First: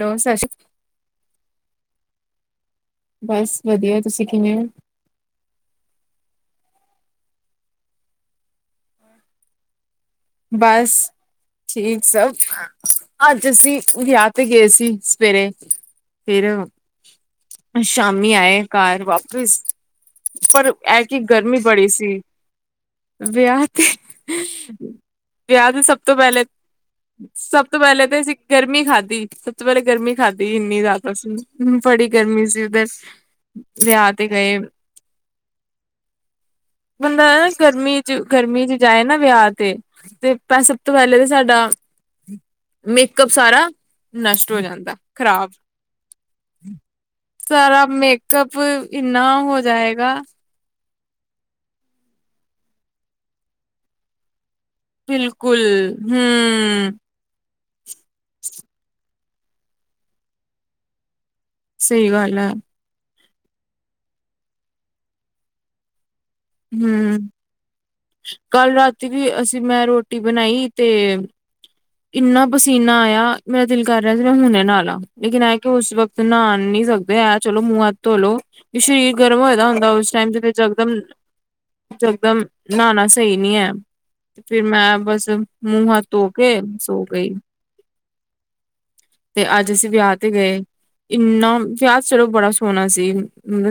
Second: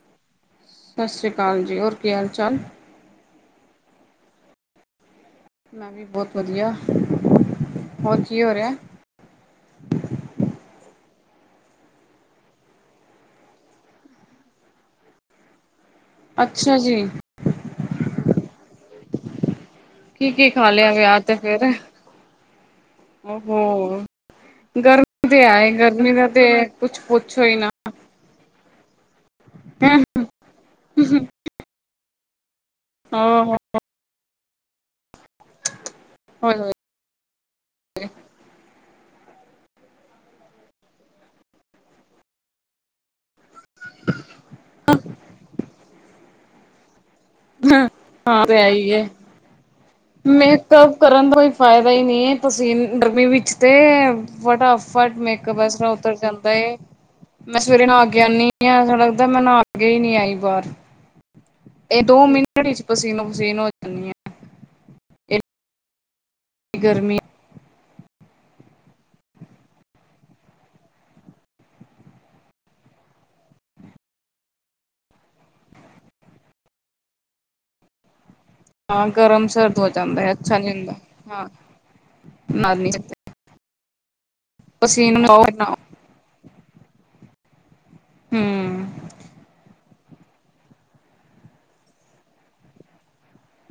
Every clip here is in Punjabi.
ਹੈਲੋ ਸਤ ਸ਼੍ਰੀ ਸਤਿ ਸ਼੍ਰੀ ਅਕਾਲ ਜੀ। ਹੋਰ ਕੀ ਹਾਲ ਚਾਲ? ਬਸ ਵਧੀਆ ਤੁਸੀਂ ਕਿਵੇਂ ੳ? ਮੈਂ ਵੀ ਬੋਤ ਵਧੀਆ। ਹੋਰ ਕੀ ਹੋ ਰਿਹਾ? ਬਸ ਠੀਕ ਸਭ, ਅੱਜ ਅਸੀ ਵਿਆਹ ਤੇ ਗਏ ਸੀ ਸਵੇਰੇ। ਫੇਰ ਅੱਛਾ ਜੀ ਸ਼ਾਮੀ ਆਏ ਘਰ ਵਾਪਿਸ। ਕੀ ਕੀ ਖਾ ਪਰ ਲਿਆ ਐਤਕੀ ਵਿਆਹ ਤੇ ਗਰਮੀ ਫੇਰ ਬੜੀ ਸੀ। ਵਿਆਹ ਤੇ ਓਹੋ ਗਰਮੀ ਵਿਆਹ ਆਏ ਤੇ ਸਭ ਗਰਮੀ ਤੋਂ ਦਾ ਪਹਲੇ ਤੇ ਕੁਛ ਪੁੱਛੋ ਹੀ ਸਭ ਨਾ ਤੋ ਪਹਲੇ ਤੇ ਅਸੀ ਗਰਮੀ ਖਾਧੀ, ਸਭ ਤੋ ਪਹਲੇ ਗਰਮੀ ਖਾਧੀ ਇੰਨੀ ਜ਼ਿਆਦਾ ਸੀ। ਹੂੰ, ਬੜੀ ਗਰਮੀ ਸੀ ਉਧਸ ਹਾਂ ਵਿਆਹ ਤੇ ਗਏ ੳਏ ਬੰਦਾ ਨਾ ਗਰਮੀ ਚ, ਗਰਮੀ ਚ ਜਾਏ ਨਾ ਵਿਆਹ ਤੇ ਤੇ ਪੈ ਸਭ ਤੋਂ ਪਹਲੇ ਤੇ ਸਾਡਾ ਮੇਕਅਪ ਸਾਰਾ ਨਸ਼ਟ ਹੋ ਜਾਂਦਾ ਖਰਾਬ ਸਾਰਾ ਹਾਂ ਤੇ ਮੇਕਅੱਪ ਹੈ ਹੀ ਹੈ ਇੰਨਾ ਹੋ ਜਾਏਗਾ ਮੇਕਅਪ ਕਰਨ ਦਾ ਕੋਈ ਫਾਇਦਾ ਈ ਨਈ ਤੁਸੀਂ ਨ ਡਰਮੀ ਵਿੱਚ ਤੇ ਏ ਫਟਾ ਫਟ ਬਿਲਕੁਲ ਮੇਕਅਪ ਇਸ ਤ੍ਹਰਾਂ ਉੱਤਰ ਜਾਂਦਾ ਏ। ਹੂੰ ਮੈਂ ਸਵੇਰੇ ਨਹਾ ਕੇ ਆਨੀ ਆ ਏਸਾ ਲੱਗਦਾ ਮੈਂ ਨਹਾ ਕੇ ਹੀ ਨੀ ਆਈ ਬਾਹਰ। ਇਹ ਸਹੀ ਦੋ ਗੱਲ ਹੈ ਮਿੰਟ ਵਿੱਚ ਪਸੀਨੋ ਪਸੀਨ ਹੋ ਜਾਨੀ ਏ ਹਮ ਕੱਲ ਰਾਤੀ ਵੀ ਅਸੀਂ ਮੈਂ ਰੋਟੀ ਬਣਾਈ ਤੇ ਇੰਨਾ ਪਸੀਨਾ ਆਇਆ ਮੇਰਾ ਦਿਲ ਕਰ ਰਿਹਾ ਸੀ ਮੈਂ ਹੁਣੇ ਨਾਲਾ ਲੇਕਿਨ ਐ ਕਿਉ ਉਸ ਵਕ ਤੇ ਨਹਾਣ ਨੀ ਸਕਦੇ ਏ ਚਲੋ ਮੂੰਹ ਹੱਥ ਧੋਲੋ। ਹਾਂ ਸਰੀਰ ਗਰਮ ਹੋਏ ਦਾ ਸਰਦ ਹੋ ਹੁੰਦਾ ਉਸ ਜਾਂਦਾ ਟਾਈਮ ਹੈ ਜਿਵੇਂ ਅੱਛਾ ਨਹੀਂ ਹੁੰਦਾ ਜਗਦਮ ਹਾਂ ਜਗਦਮ ਮਾਰ ਨਹੀਂ ਨਹਾਣਾ ਸਕਦੇ ਸ ਸਹੀ ਨੀ ਏ ਤੇ ਫਿਰ ਮੈਂ ਪਸੀਨ ਬਸ ਮੂੰਹ ਹੱਥ ਧੋ ਕੇ ਸੋ ਗਈ। ਹਮ ਤੇ ਅੱਜ ਅਸੀਂ ਵਿਆਹ ਤੇ ਗਏ। ਇੰਨਾ ਵਿਆਹ ਚਲੋ ਬੜਾ ਸੋਹਣਾ ਸੀ।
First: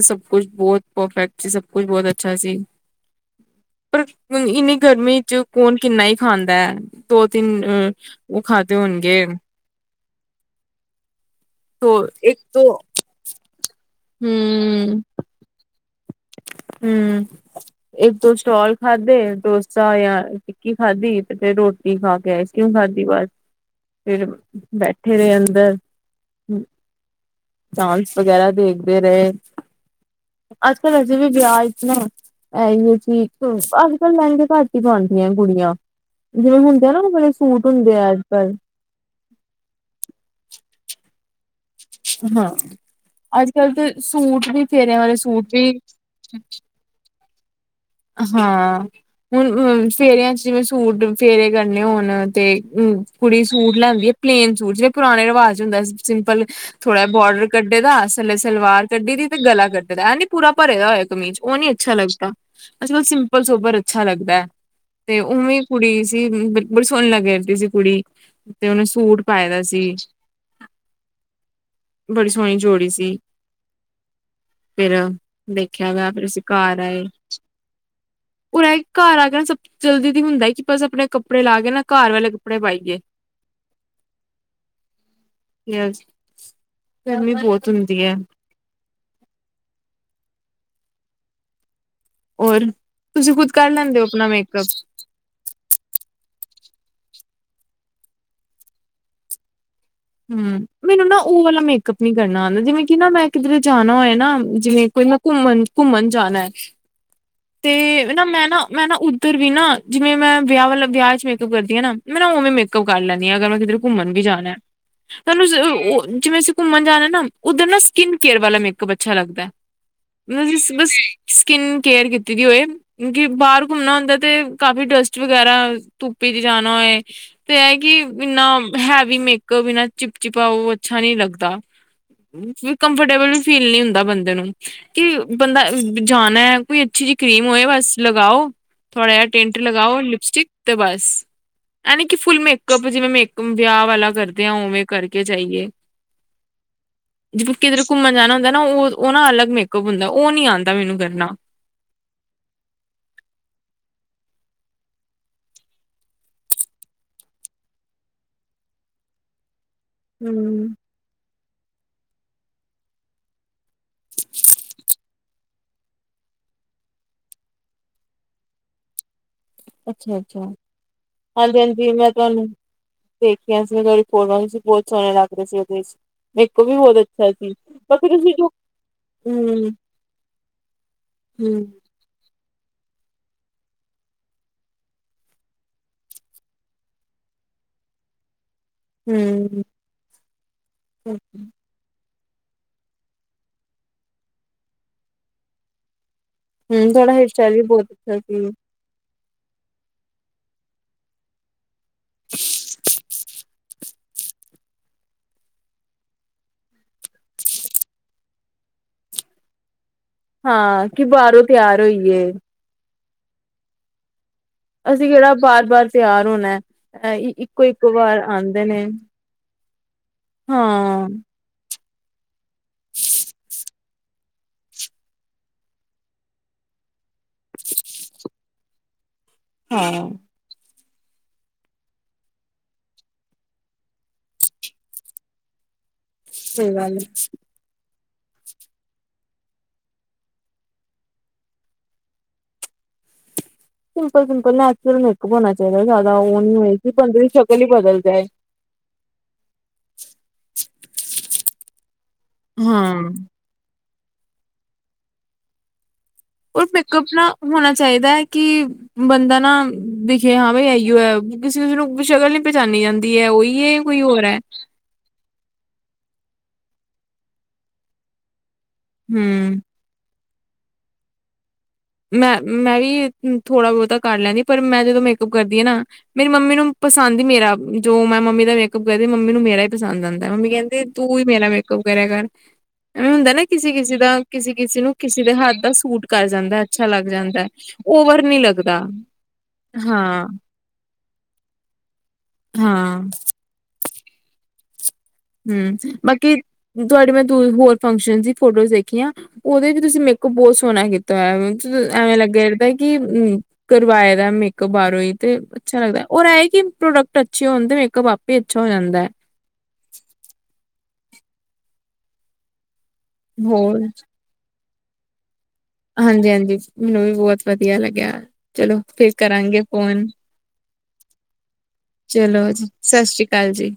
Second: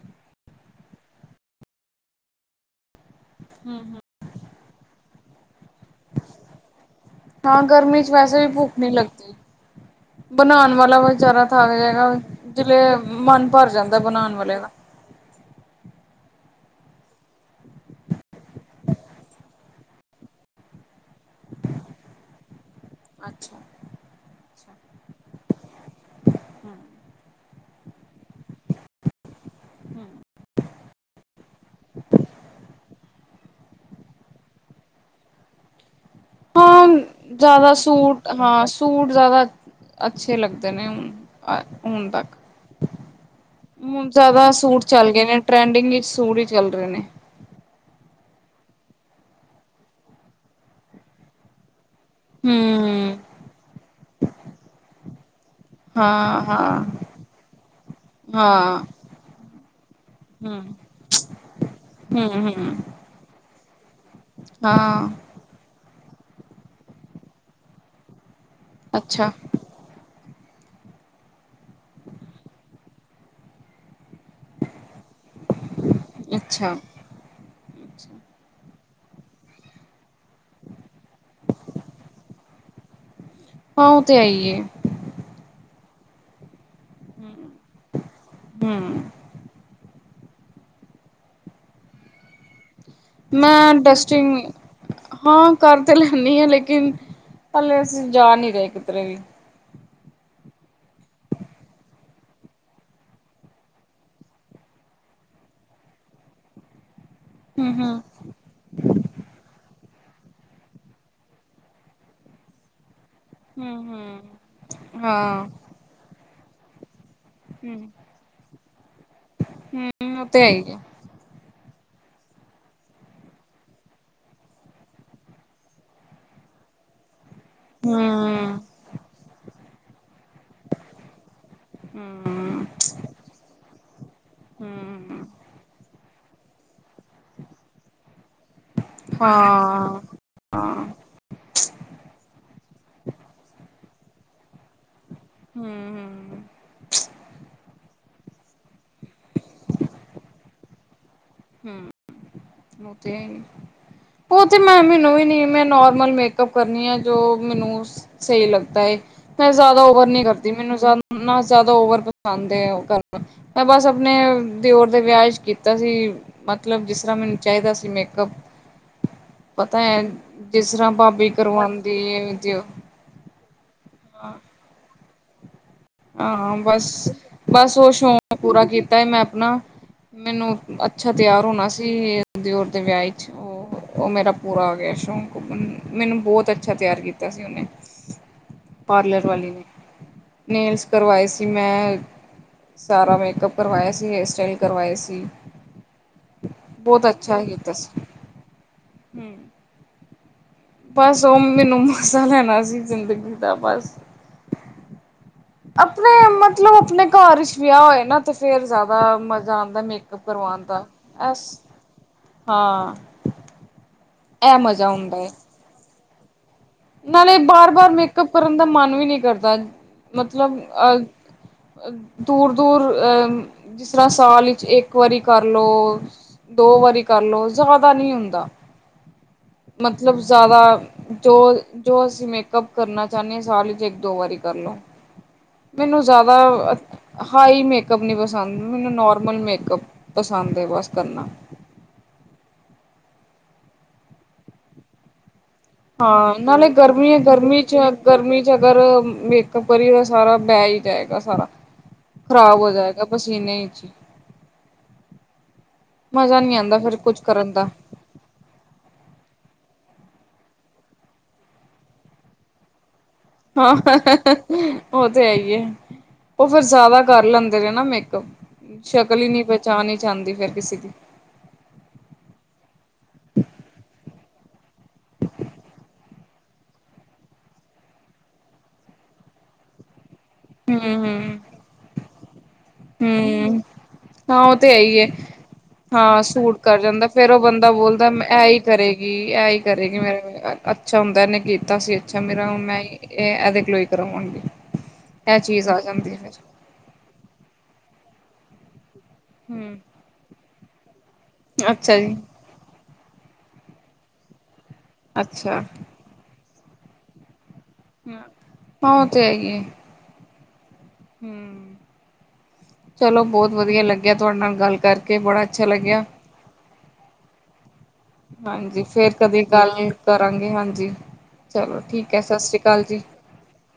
ਸਭ ਕੁਛ ਬੋਤ ਪਰਫੈਕਟ ਸੀ ਸਭ ਕੁਝ ਬਹੁਤ ਅੱਛਾ ਸੀ। ਹੂੰ-ਹੂੰ ਪਰ ਇੰਨੀ ਗਰਮੀ ਚ ਕੋਣ ਕਿੰਨਾ ਈ ਖਾਂਦਾ ਏ ਦੋ ਹਾਂ ਤਿੰਨ ਅ ਗਰਮੀ ਚ ਉਹ ਵੈਸੇ ਵੀ ਖਾਦੇ ਭੁੱਖ ਨੀ ਹੋਣਗੇ ਲੱਗਦੀ ਬਨਾਨ ਵਾਲਾ ਵਿਚਾਰਾ ਥੱਕ ਤੋ ਜੈਗਾ ਇੱਕ ਦੋ ਜਿਲੇ ਮਨ ਭਰ ਜਾਂਦਾ ਬਨਾਣ ਵਾਲਿਆ ਦਾ। ਹੂੰ ਹੂੰ। ਇੱਕ ਦੋ ਸਟੋਲ ਖਾਧੇ ਡੋਸਾ ਯਾਂ ਟਿੱਕੀ ਖਾਧੀ ਤੇ ਰੋਟੀ ਖਾ ਕੇ ਆਈਸਕ੍ਰੀਮ ਖਾਧੀ ਵਸ ਅੱਛਾ ਫਿਰ ਬੈਠੇ ਰਹੇ ਅੰਦਰ ਡਾਂਸ ਵਗੈਰਾ ਦੇਖਦੇ ਰਏ ਹੂੰ। [inaudible] ਇਹੀ ਚੀਕ ਅੱਜ ਕੱਲ ਲਹਿੰਗੇ ਘੱਟ ਹੀ ਪਾਦੀਆਂ ਕੁੜੀਆਂ ਜਿਵੇਂ ਹੁੰਦੇ ਹਾਂ ਆ ਨਾ ਬੜੇ ਸੂਟ ਜ਼ਿਆਦਾ ਹੁੰਦੇ ਆ ਅੱਜ ਸੂਟ ਕੱਲ੍ਹ ਹਾਂ ਸੂਟ ਜਿਆਦਾ ਅੱਛੇ ਲੱਗਦੇ ਨੇ ਹੁਣ ਅ ਤੱਕ ਹਾਂ ਅੱਜ ਕੱਲ ਤੇ ਹੂਨ ਜਾਦਾ ਵੀ ਸੂਟ ਫੇਰਿਆਂ ਚੱਲ ਵਾਲੇ ਗੇ ਨੇ ਸੂਟ ਵੀ ਟ੍ਰੈਂਡਿੰਗ ਵਿੱਚ ਸੂਟ ਈ ਚੱਲ ਰੇ ਨੇ। ਹਾਂ ਹੁਣ ਅ ਫੇਰਿਆਂ ਚ ਜਿਵੇਂ ਸੂਟ ਫੇਰੇ ਕਰਨੇ ਹੋਣ ਨ ਤੇ ਹਮ ਕੁੜੀ ਸੂਟ ਲੈਂਦੀ ਆ ਪਲੇਨ ਸੂਟ ਜਿੜੇ ਪੁਰਾਣੇ ਰਿਵਾਜ ਚ ਹੁੰਦਾ ਹਾਂ ਸਿੰਪਲ ਹਾਂ ਥੋੜਾ ਬਾਰਡਰ ਕੱਢੇ ਦਾ ਥੱਲੇ ਹਾਂ ਸਲਵਾਰ ਕੱਢੀ ਦੀ ਤੇ ਗਲਾ ਕੱਢੇ ਦਾ ਐ ਨੀ ਪੂਰਾ ਹਮ ਭਰਿਆ ਹੋਇਆ ਕਮੀਜ਼ ਉਹ ਨੀ ਅੱਛਾ ਲੱਗਤਾ ਹਮ ਹਮ ਅੱਜ ਕੱਲ੍ਹ ਸਿੰਪਲ ਸੋਬਰ ਅੱਛਾ ਲੱਗਦਾ ਹਾਂ ਤੇ ਉਹਵੇ ਕੁੜੀ ਸੀ ਬੜੀ ਸੋਹਣੀ ਲੱਗ ਰਹੀ ਸੀ ਕੁੜੀ ਤੇ ਉਹਨੇ ਸੂਟ ਅੱਛਾ, ਪਾਏ ਦਾ ਸੀ ਬੜੀ ਸੋਹਣੀ ਜੋੜੀ ਸੀ। ਫੇਰ ਦੇਖਿਆ ਗਿਆ। ਫਿਰ ਅਸੀਂ ਘਰ ਆਏ ਅੱਛਾ। ਓਰੇਆਈ ਘਰ ਆ ਗਿਆ ਸਬ ਜਲਦੀ ਦੀ ਹੁੰਦਾ ਕਿ ਬਸ ਆਪਣੇ ਕੱਪੜੇ ਲਾ ਕੇ ਨਾ ਘਰ ਵਾਲੇ ਕੱਪੜੇ ਪਾਈਏ। ਹਾਂ ਉਹ ਤੇ ਏ ਈਏ ਯ ਗਰਮੀ ਬਹੁਤ ਉਂਦੀ ਏ। ਹੂੰ। ਹੋਰ ਤੁਸੀਂ ਖੁਦ ਕਰ ਮੈਂ ਲੈਂਦੇ ਓ ਆਪਣਾ ਡਸਟਿੰਗ ਮੇਕਅਪ। ਹਾਂ ਕਰ ਤੇ ਲੈਣੀ ਆ ਲੇਕਿਨ ਅਲੇ ਅਸੀਂ ਜਾ ਨੀ ਰਹੇ ਕਿਧਰੇ ਵੀ। ਹੂੰ ਮੈਨੂੰ ਨਾ ਉਹ ਵਾਲਾ ਮੇਕਅਪ ਨੀ ਕਰਨਾ ਆਂਦਾ ਜਿਵੇਂ ਕਿ ਨਾ ਮੈਂ ਕਿਧਰੇ ਜਾਣਾ ਓਏ ਨਾ ਜਿਵੇਂ ਕੋਈ ਘੁੰਮਣ-ਘੁੰਮਣ ਜਾਣਾ ਏ ਹੂੰ, ਹੂੰ, ਤੇ ਨਾ ਮੈਂ ਨਾ ਮੈਂ ਨਾ ਉੱਧਰ ਵੀ ਨਾ ਜਿਵੇਂ ਮੈਂ ਵਿਆਹ ਵਾਲਾ ਵਿਆਹ ਚ ਮੇਕਅਪ ਕਰਦੀ ਅ ਨਾ ਮੈਂ ਨਾ ਉਵੇਂ ਮੇ ਕੋ ਕਰ ਲੈਣੀ ਆ ਅਗਰ ਮੈਂ ਕਿਧਰੇ ਹੂੰ, ਘੁੰਮਣ ਵੀ ਜਾਣਾ ਹੂੰ ਤੁਹਾਨੂੰ ਹਾਂ, ਉਹ ਜਿਵੇਂ ਅਸੀਂ ਘੁੰਮਣ ਜਾਣਾ ਨਾ ਉਧਰ ਨਾ ਹੂੰ। ਸਕਿਨ ਕੇਅਰ ਵਾਲਾ ਮੇਕਅਪ ਅੱਛਾ ਲੱਗਦਾ ਹੂੰ, ਉਹ ਤੇ ਹੈ ਹੀ [unintelligible] ਆ। ਬਸ ਸਕਿਨ ਕੇਅਰ ਕੀਤੀ ਦੀ ਹੋਏ ਕਿਉਂਕਿ ਬਾਹਰ ਘੁੰਮਣਾ ਹੁੰਦਾ ਤੇ ਕਾਫੀ ਡਸਟ ਵਗੈਰਾ ਧੁੱਪੀ ਚ ਜਾਣਾ ਹੋਏ ਤੇ ਇਹ ਕਿ ਇੰਨਾ ਹੂੰ, ਹੈਵੀ ਮੇਕਅਪ ਇਨਾ ਚਿਪ ਚਿਪਾ ਉਹ ਅੱਛਾ ਨੀ ਲੱਗਦਾ। ਹੂੰ, ਫ ਕੰਫਰਟੇਬਲ ਵੀ ਫੀਲ ਨੀ ਹੁੰਦਾ ਬੰਦੇ ਨੂੰ। ਕਿ ਹੂੰ। ਬੰਦਾ ਜਾਨਾਐ ਕੋਈ ਅੱਛੀ ਜੀ ਕਰੀਮ ਹੋਏ ਬਸ ਲਗਾਓ ਥੋੜਾ ਜਿਹਾ ਟੈਂਟ ਲਗਾਓ ਹਾਂ, ਲਿਪਸਟਿਕ ਤੇ ਹਾਂ, ਬਸ ਐ ਨੀ ਕਿ ਫੁਲ ਮੇਕਅਪ ਜਿਵੇਂ ਮੇਕ ਵਿਆਹ ਵਾਲਾ ਕਰਦੇ ਆ ਉਵੇਂ ਕਰਕੇ ਜਾਈਏ। [inaudible] ਹੂੰ, ਜਿ ਕਿਧਰ ਘੁੰਮਣ ਜਾਣਾ ਹੁੰਦਾ ਨਾ ਉਹ-ਉਹ ਨਾ ਅਲੱਗ ਮੇਕਅਪ ਹੁੰਦਾ ਉਹ ਨੀ ਆਉਂਦਾ ਮੈਨੂੰ ਕਰਨਾ। ਹੂੰ ਮ ਤੇ ਹੈ ਹੀ। [inaudible] ਉਹ ਤੇ ਮੈਂ ਮੈਨੂੰ ਵੀ ਨੀ ਮੈਂ ਨੋਰਮਲ ਮੇਕਅਪ ਕਰਨੀ ਆ ਜੋ ਮੈਨੂੰ ਸ ਸਈ ਲੱਗਦਾ ਏ ਮੈਂ ਜ਼ਿਆਦਾ ਓਵਰ ਨੀ ਕਰਦੀ ਹਮ ਮੈਨੂੰਦਾ ਨਾ ਜ਼ਿਆਦਾ ਓਵਰ ਪਸੰਦ ਏ ਮੈਂ ਬਸ ਆਪਣੇ ਦਿਓਰ ਦੇ ਵਿਆਹ ਚ ਕੀਤਾ ਸੀ। ਮਤਲਬ ਜਿਸ ਤਰ੍ਹਾਂ ਮੈਨੂੰ ਚਾਹੀਦਾ, ਸੀ ਮੇਕਅੱਪ। ਪਤਾ ਹੈ, ਅੱਛਾ ਅੱਛਾ ਜਿਸ ਤਰ੍ਹਾਂ ਭਾਬੀ ਕਰਵਾਉਂਦੀ ਹੈ ਉਹ। ਦੇਖੀਆਂ ਸੀ ਤੁਹਾ ਫੋਟਾਂ ਸੀ, ਬਹੁਤ ਸੋਹਣੇ ਲੱਗਦੇ ਸੀ ਉਹਦੇ ਵਿੱਚ। ਹਾਂ ਮੇਕੋ ਵੀ ਬਹੁਤ ਬਸ- ਅੱਛਾ ਸੀ ਬਸ, ਉਹ ਬਾਕੀ ਤੁਸੀਂ ਸ਼ੌਕ ਜੋ ਪੂਰਾ ਕੀਤਾ ਮੈਂ ਆਪਣਾ। ਹਮ ਮੈਨੂੰ ਅੱਛਾ ਤਿਆਰ ਹੋਣਾ ਸੀ, ਦਿਓਰ ਦੇ ਵਿਆਹ ਚ ਉਹ। ਉਹ ਮੇਰਾ ਪੂਰਾ ਹੋ ਗਿਆ ਸ਼ੌਕ, ਮੈਨੂੰ ਬਹੁਤ ਅੱਛਾ ਤਿਆਰ ਕੀਤਾ ਸੀ ਉਹਨੇ। [unintelligible] [unintelligible] ਪਾਰਲਰ ਵਾਲੀ ਹਮ ਨੇ ਨੇਲਸ ਕਰਵਾਏ ਹਮ ਸੀ ਮੈਂ। ਸਾਰਾ ਮੇਕਅਪ ਕਰਵਾਇਆ ਸੀ, ਹੇਅਰ ਸਟਾਈਲ ਕਰਵਾਇਏ ਸੀ। ਹਮ, ਬਹੁਤ ਤੁਹਾੜਾ ਅੱਛਾ ਹੇਰਸਟਾਈਲ ਵੀ ਕੀਤਾ ਬਹੁਤ ਸੀ ਅੱਛਾ ਸੀਗਾ। ਹਮ। ਬਸ ਉਹ ਮੈਨੂੰ ਮਸਾ ਲੈਣਾ ਸੀ, ਜ਼ਿੰਦਗੀ ਦਾ ਬਸ। ਆਪਣੇ ਮਤਲਬ ਆਪਣੇ ਘਰ ਵਿਚ ਵਿਆਹ ਹੋਏ,। ਨਾ ਤੇ ਫੇਰ ਜ਼ਿਆਦਾ ਮਜ਼ਾ ਆਉਂਦਾ ਮੇ ਹਾਂ, ਕਿ ਬਾਹਰੋਂ ਤਿਆਰ ਹੋਈਏ। ਹਾਂ। ਇਹ ਮਜ਼ਾ ਅਸੀਂ ਹੁੰਦਾ ਹੈ ਕਿਹੜਾ ਬਾਰ -ਬਾਰ ਤਿਆਰ ਹੋਣਾ। ਅ ਨਾਲੇ ਇੱਕੋ ਬਾਰ- ਇੱਕ ਬਾਰ, ਵਾਰ ਮੇਕਅਪ ਕਰਨ ਦਾ ਆਂਦੇ ਨੇ ਮਨ ਵੀ ਨਹੀਂ ਕਰਦਾ ਮਤਲਬ। ਹਾਂ। ਦੂਰ- ਦੂਰ, ਅਹ ਜਿਸ ਤਰ੍ਹਾਂ ਸਾਲ ਵਿੱਚ ਇੱਕ ਵਾਰੀ ਕਰ ਲਉ। ਦੋ- ਵਾਰੀ, ਕਰਲੋ ਜ਼ਿਆਦਾ ਨਹੀਂ ਹੁੰਦਾ। ਹਾਂ ਮਤਲਬ। ਜ਼ਿਆਦਾ ਜੋ -ਜੋ ਅਸੀਂ ਮੇਕਅਪ ਕਰਨਾ ਚਾਹੁੰਦੇ ਹਾਂ, ਸਾਲ ਚ ਇੱਕ- ਦੋ ਵਾਰੀ ਕਰ ਲਓ। ਮੈਨੂੰ ਜ਼ਿਆਦਾ ਸਹੀ ਗੱਲ ਹੈ ਹਾਈ ਮ। ਮੇਕਅੱਪ ਨਹੀਂ, ਪਸੰਦ ਮੈਨੂੰ ਨਾਰਮਲ ਮੇਕਅਪ ਪਸੰਦ ਹੈ ਬਸ ਕਰਨਾ। ਸ ਸਿੰਪਲ- ਸ ਸਿੰਪਲ ਨਚਲ। ਹਾਂ ਨਾਲੇ ਗਰਮੀ ਹੈ- ਦੀ ਗਰਮੀ ਸ਼ਕਲ ਹੀ ਚ ਬਦਲ ਜਾਏ। ਗਰਮੀ, ਚ ਅਗਰ ਮੇ। ਗਰਮੀ ਦਾ ਸਾਰਾ ਬਹਿ ਹੀ ਜਾਏਗਾ, ਸਾਰਾ ਖ਼ਰਾਬ ਹੋ ਜਾਏਗਾ ਹਾਂ ਪਸੀਨੇ ਚ ਹੀ। ਮਜ਼ਾ ਨਹੀਂ ਉਹ ਆਉਂਦਾ ਫਿਰ ਪਕਅਪ ਕੁਛ ਨਾ ਕਰਨ ਦਾ। ਹੋਣਾ ਚਾਹੀਦਾ ਹੈ। ਕਿ ਬੰਦਾ ਨਾ ਦਿਖੇ ਹਾਂ ਬਾਈ ਇਓ ਹੈ, ਕਿਸੇ ਉਸਨੂੰ ਸ਼ਕਲ ਨੀ ਪਚਾਨੀ ਜਾਂਦੀ। ਦੀ ਹੈ ਉਹੀ ਹਾਂ ਹੈ, ਕੋਈ ਹੋਰ ਹੈ। ਉਹ ਤੇ ਹੈ ਹੀ ਹੈ। ਉਹ ਫਿਰ ਜ਼ਿਆਦਾ ਕਰ ਲੈਂਦੇ ਰਹੇ ਨਾ ਮੇਕਅਪ। ਸ਼ਕਲ ਹੀ ਨਹੀਂ ਹੂੰ। ਪਹੁੰਚਾ ਨਹੀਂ ਜਾਂ ਹੁੰਦੀ ਫੇਰ ਕਿਸੇ ਦੀ। ਮੈਂ- ਮੈਂ ਵੀ ਥੋੜਾ- ਬਹੁਤਾ ਕਰ ਲੈਂਦੀ, ਪਰ ਮੈਂ ਜਦੋਂ ਮੇਕਅੱਪ ਕਰਦੀ ਹਾਂ ਨਾ। ਮੇਰੀ ਮੰਮੀ ਨੂੰ ਪਸੰਦ ਹੀ ਮੇਰਾ, ਜੋ ਮੈਂ ਮੰਮੀ ਦਾ ਮੇਕਅਪ ਕਰਦੀ, ਮ ਮੰਮੀ ਨੂੰ ਮੇਰਾ ਹੀ ਪਸੰਦ ਆਉਂਦਾ। ਮੰਮੀ ਕਹਿੰਦੇ ਤੂੰ ਹੀ ਹੂੰ ਮੇਰਾ ਮੇਕਅਪ ਕਰਿਆ ਕਰ। ਹੁੰਦਾ ਨਾ ਹੂੰ ਕਿਸੇ- ਕਿਸੇ ਦਾ, ਹਾਂ ਕਿਸੇ ਉਹ ਤੇ ਹੈ -ਕਿਸੇ ਨੂੰ, ਹੀ ਹੈ ਕਿਸੇ ਦੇ ਹੱਥ ਦਾ ਸੂਟ ਹਾਂ ਕਰ ਸੂਟ ਜਾਂਦਾ। ਕਰ ਅੱਛਾ ਲੱਗ ਜਾਂਦਾ ਫੇਰ ਉਹ ਬੰਦਾ ਬੋਲਦਾ, ਓਵਰ ਨੀ ਇਹ ਹੀ ਲੱਗਦਾ ਕਰੇਗੀ, ਇਹ ਹੀ ਕਰੇਗੀ ਹਾਂ ਮੇਰੇ। ਅੱਛਾ ਹੁੰਦਾ ਇਹਨੇ ਕੀਤਾ ਸੀ ਅੱਛਾ ਮੇਰਾ ਮੈਂ ਹਾਂ ਇਹ ਇਹਦੇ ਕਲੋਈ ਕਰਾਵਾਂਗੀ। ਇਹ ਚੀਜ਼ ਆ ਜਾਂਦੀ ਹੈ ਫਿਰ। ਤੁਹਾਡੀ ਮੈਂ ਦ ਹੋਰ ਫੰਕਸ਼ਨ ਦੀ ਫੋਟੋਜ਼ ਦੇਖੀਆਂ। ਉਹਦੇ ਹੂੰ ਚ' ਤੁਸੀਂ ਮੇਕਅਪ ਬਹੁਤ ਸੋਹਣਾ ਕੀਤਾ। ਅੱਛਾ ਜੀ ਐਵੇਂ ਲੱਗਿਆ, ਕਿ ਕਰਵਾਏ ਦਾ ਮੇਕਅਪ ਬਰ ਤੇ ਅੱਛਾ ਲੱਗਦਾ ਰੈ, ਇਹਏ ਕਿ ਪ੍ਰੋਡਕਟ ਅੱਛੇ ਹੋਣ ਤੇ ਮੇਕਅਪ ਆਪ ਹੀ ਅੱਛਾ ਹੋ ਜਾਂਦਾ ਹੈ। ਹੈਏ। ਹੂ, ਚਲੋ ਬਹੁਤ ਹੋਰ ਵਧੀਆ ਲੱਗਿਆ ਤੁਹਾਡੇ ਨਾਲ ਗੱਲ ਕਰਕੇ ਬੜਾ ਅੱਛਾ ਲੱਗਿਆ। ਹਾਂਜੀ- ਹਾਂਜੀ, ਮੈਨੂੰ ਵੀ ਬਹੁਤ ਵਧੀਆ ਲੱਗਿਆ ਚਲੋ ਹਾਂਜੀ ਫ ਫੇਰ ਕਦੇ ਗੱਲ ਕਰਾਂਗੇ ਹਾਂਜੀ ਚਲੋ ਠੀਕ ਹੈ, ਸਤਿ ਸ਼੍ਰੀ ਅਕਾਲ ਜੀ। ਚੱਲਜੀ।